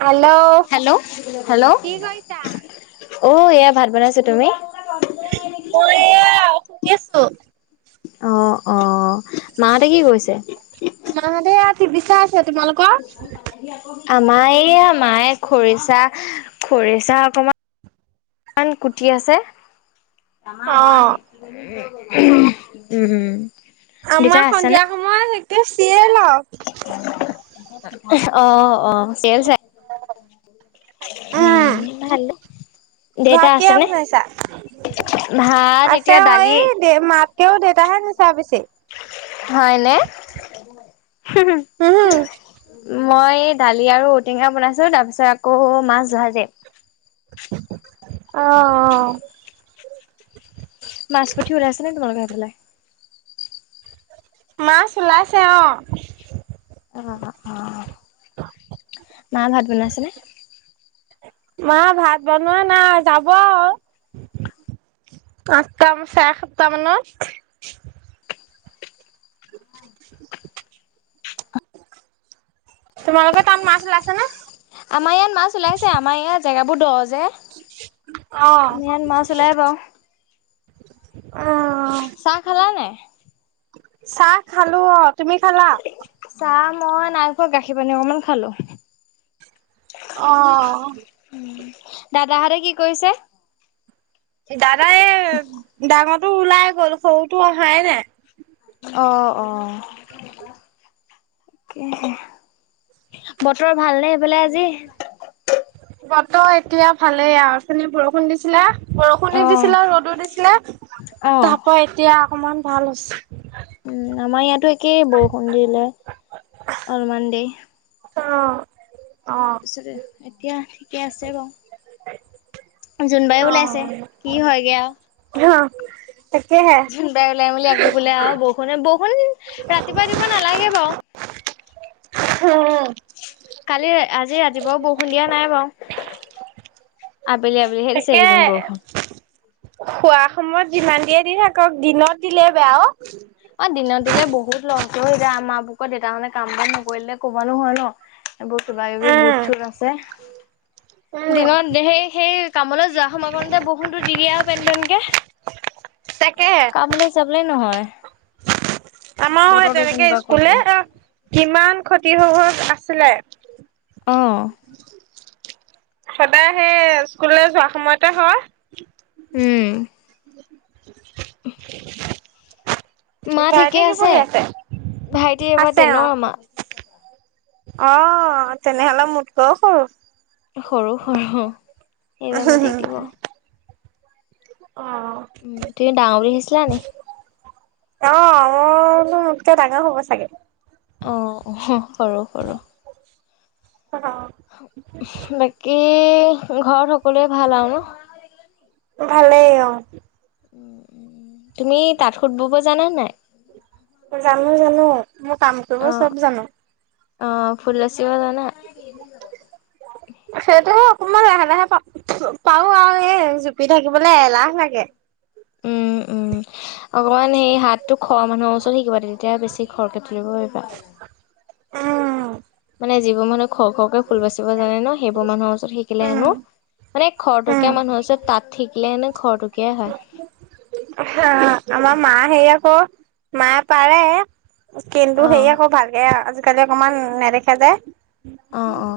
Hello hello, hello. কি কৰিছা? অঁ, এয়া ভাত বনাইছো, তুমি- মই এ শুনিছোঁ। অঁ, অঁ মাহতে কি কৰিছে? মাঁ হঁতে ইয়াত টিভি চাই। তোমালোক- আমাৰ এই মাই খৰিচা খৰিচা অকণমান- কিমান কুটি আছে। আমাৰ ওৱান অ', [unintelligible] আমাৰ সন্ধিয়া সময়ত এতিয়া চিয়েল আৰু। অঁ, অঁ চিয়েল চাই। উম, ভালে। দেউতা ভাত কিহে আছেনে বনাইছা? ভাত আছে এতিয়া অঁ দালি এই- দে মাতকেও দেউতাহে নিছা বেছি। হয় নে? অ', মই দালি আৰু ঔটেঙা বনাইছোঁ তাৰপিছত আকৌ মাছ ভাজি। অঁ, অঁ। মাছ- পুঠি ওলাইছেনে তোমালোকৰ সেইফালে? মাছ ওলাইছে অঁ। অঁ, অঁ। মায়ে ভাত বনাইছেনে? মা ভাত বনোৱা নাই, যাব আৰু। আঠটা চাৰে সাতটা মানত [inaudible] তোমালোকৰ তাত মাছ ওলাইছে নে? আমাৰ ইয়াত মাছ ওলাইছে আমাৰ ইয়াত জাগাবোৰ দ যে অহ। আমাৰ ইয়াত মাছ ওলাই বাৰু চাহ খালা নে নাই? চাহ খালো অ। তুমি খালা? চাহ মই নাইখোৱা গাখীৰ পানী অকমান খালো। অ'। উম, দাদাহঁতে কি কৰিছে? দাদা এই, ডাঙৰটো ওলাই গ'ল, সৰুটো অহাই নাই। অ', অ'। বতৰ ভালনে সেইফালে আজি? বতৰ এতিয়া ভালেই আৰু উঠনি বৰষুণ দিছিলে। অ বৰষুণো দিছিলে, ৰ'দো দিছিলে, অ তাৰপৰা এতিয়া অকমান ভাল হৈছে। উম, আমাৰ ইয়াতো একেই, বৰষুণ দিলে অলমান দেৰি। অ'। অ', তাৰপিছতে, এতিয়া ঠিকে আছে বাৰু। জোনবাই ওলাইছে কি হয়গৈ আৰু। অ তাকেহে জোনবাই উলাই মেলি আকৌ বোলে আৰু বৰষুণ, বৰষুণ ৰাতিপুৱা দিব নালাগে বাৰু। উম, কালি, আজি ৰাতিপুৱাও বৰষুণ দিয়া নাই বাৰু। আবেলি, আবেলিহে দিছে এইকেইদিন বৰষুণ। শুৱা সময়ত যিমান দিয়ে দি থাকক, দিনত দিলে বেয়া অ'। অ', দিনত দিলে বহুত লছ হৈ যায়, এতিয়া আমাৰ বোৰ ক দেউতা মানে কাম বােৰ নকৰিলে কব নহয় ন'। এইবোৰ কিবা কিবি উম, বুট ছুট আছে। উম, দিনত সেই, সেই কামলৈ যোৱা সময় কৰণতে বৰষুণটো দি দিয়ে আৰু পেন পেনকে। তাকেহে। কামলে যাবলে নহয়। আমাৰো সেই বতৰটো তেনেকে তেনেকুৱা কৰি স্কুললে দিয়ে। অ কিমান খতি হৈ হৈ আছিলে। অঁ। সদায় সেই, স্কুললৈ যোৱা সময়তে হয়। উম। [inaudible] মা ভাইতি ঠিকে কি পঢ়ি আছে, ভাইটি এইবাৰ আছে টেনৰ অ'। আমাৰ অ' তেনেহ'লে মোতকৈ সৰু। সৰু সৰু এইবাৰ মেট্ৰিক দিব। অ'। উম, তুমি ডাঙৰ বুলি ভাবিছিলা নি? অঁ মই বোলো মোতকে ডাঙৰ হ'ব চাগে। অ', সৰু সৰু। অ'। বাকী, ঘৰত সকলোৱে ভাল আৰু ন'? ভালেই অ'। তুমি তাঁত সুত ব'ব' জানা নাই? জানো, জানো, মোৰ কাম কৰিব অ', চব জানো। অ', ফুল বাচি জানা? এনেই যাব। সেইটোৱে অকমান লাহে, লাহে পাৰো আও এই জুপি থাকিবলে এলাহ লাগে। উম, উম, অকমান সেই হাতটো খৰ মানুহৰ ওচৰত শিকিবা, তেতিয়া বেছি খৰকে তুলিব পাৰিবা। উম মানে যিবোৰ মানুহে খৰ খৰকে ফুল বাচিব জানে ন', সেইবোৰ মানুহৰ ওচৰত শিকিলে উম হেনো মানে উম। খৰতকীয়া মানুহৰ ওচৰত তাত শিকিলে, খৰতকীয়াই হয়। হ হ‌ আমাৰ মা হেৰি আকৌ, মায়ে পাৰে। কিন্তু সেই অ', আকৌ ভালকে আজিকালি অকমান নেদেখে যে। অ অ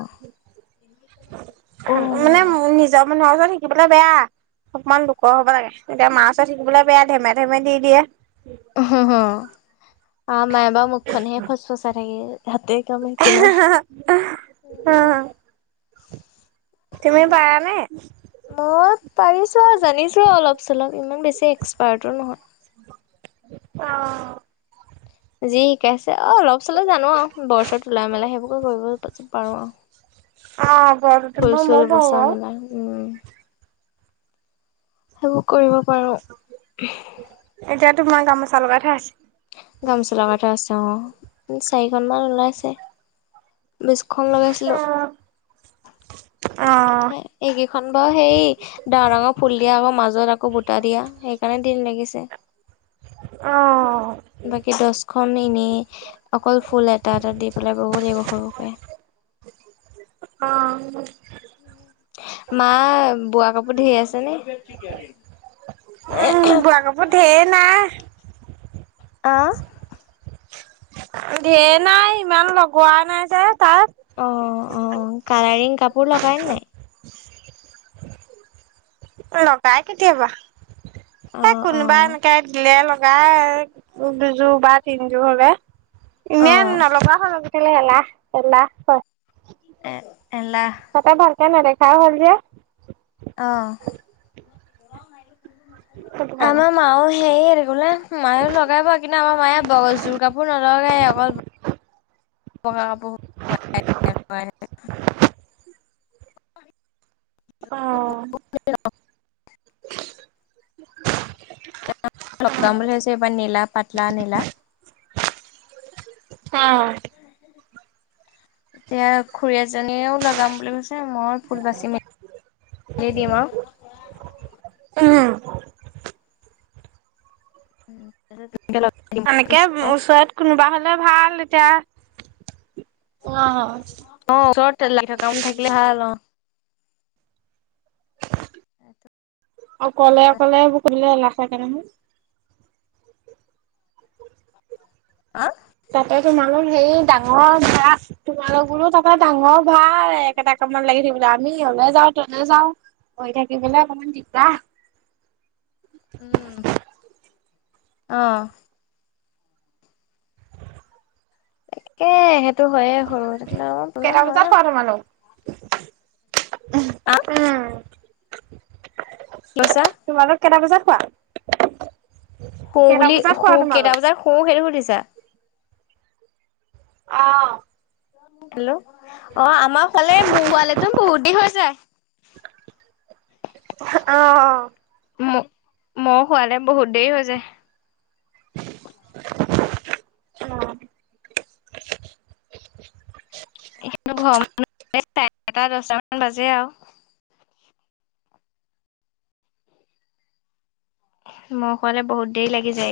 মানে অ'। নিজৰ মানুহৰ ওচৰত শিকিবলে বেয়া। অকমান লোকৰ হ'ব লাগে এতিয়া মা ওচৰত শিকিবলে বেয়া ধেমে ধেমে দি দিয়ে। হ হ আমাৰ মায়ে বা মুখখনে ফুচফুচাই থাকে হাতে কামেই একোনোৱাই [unintelligible] অ' তুমি পাৰানে? মই পাৰিছো আৰু জানিছো আৰু অলপ চলপ ইমান বেছি এক্সপাৰ্টো নহয়। অ'। যি শিকাইছে অ অলপ চলপ জানো আও বৰছৰ তোলা মেলাই সেইবোৰকে কৰিব পাৰো আৰু। অহ ফুল বৰটোলিৰ চুল মইয়ো পাওঁ বচা বাও মেলা উম সেইবোৰ কৰিব পাৰো। এতিয়া তোমাৰ গামোচা লগাই থোৱাই আছে। গামোচা লগাই থোৱা আছে অ চাৰিখনমান ওলাইছে। বিশখন লগাইছিলো। অ'। হে এইকেইখন বাৰু সেই ডাঙৰ ডাঙৰ ফুল দিয়া আকৌ মাজত আকৌ বুটা দিয়া সেইকাৰণে দিন লাগিছে। অ'। অ বাকী দছখনন এনেই অকল ফুল এটা এটা দি পেলাই বব লাগিব সৰুকে। অ'। মা বোৱা কাপোৰ ধেৰ আছে নে? উম বোৱা কাপোৰ ধেৰ নাই আহ। ধেৰ নাই ইমান লগোৱা নাই যে তাত। অ', অ' কালাৰিং কাপোৰ লগাই নে নাই। লগাই কেতিয়াবা অ এই কোনোবা অ এনেকাই দিলে লগ গাই দুযোৰ বা তিনযোৰ হলে। এনেই অ', নলগা হ'ল আজিকালি এলাহ এলাহ হয়। এ এলাহ। তাতে ভালকে নেদেখাই হ'ল যে। অহ সেইটো কাৰণে আমাৰ মাও সেই এইটো কি বোলে মায়েও লগাবই কিন্তু আমাৰ মায়ে ব জোৰ কাপোৰ নলগাই অকল বগা কাপোৰ। অ'। [unintelligible] লগাম বোলি ভাবিছোঁ নীলা পাতা নীলা। অহ' এতিয়া খুৰী এজনীয়েও লগাম বুলি কৈছে মই ফুল বাচি মিলি দিম আৰু। উ। এনেকে [unintelligible] ওচৰত কোনোবা হ'লে ভাল এতিয়া অ'। অ ওচৰত লাগি [unintelligible] থাকিলে ভাল অ'। অকলে অকলে [unintelligible] এলাহ চাগে নহয়। হা? [unintelligible] হেৰি ডাঙৰ ধৰা তোমালোকৰো [unintelligible] ডাঙৰ ভাল একেটা কামত লাগি থাকিবলৈ আমি অলে যাওঁ তলে যাওঁ। থাকিবলৈ অকমান দিগদাৰ। উম আহ। একে সেইটো হয়য়ে সৰু থাকিলে অ বোলো কেইটা বজাত হয়। খোৱা তোমালোক আ উম [inaudible] তোমালোক কেইটা বজাত শুৱা? শু কেইটা বুলি বজাত শু শুৱা কেইটা তোমালোক? বজাত শু সেইটো সুধিছা? অ। হেল্ল! অ আ আমাৰ শুলেই, মোৰ শুৱালেতো বহুত দি হৈ যায়। অ ম-মই শুৱালে বহুত দেৰি হৈ যায়। [unintelligible] অ [unintelligible] [unintelligible] দহটা মান বাজে আৰু। মই শুৱালে বহুত দেৰি লাগি যায়।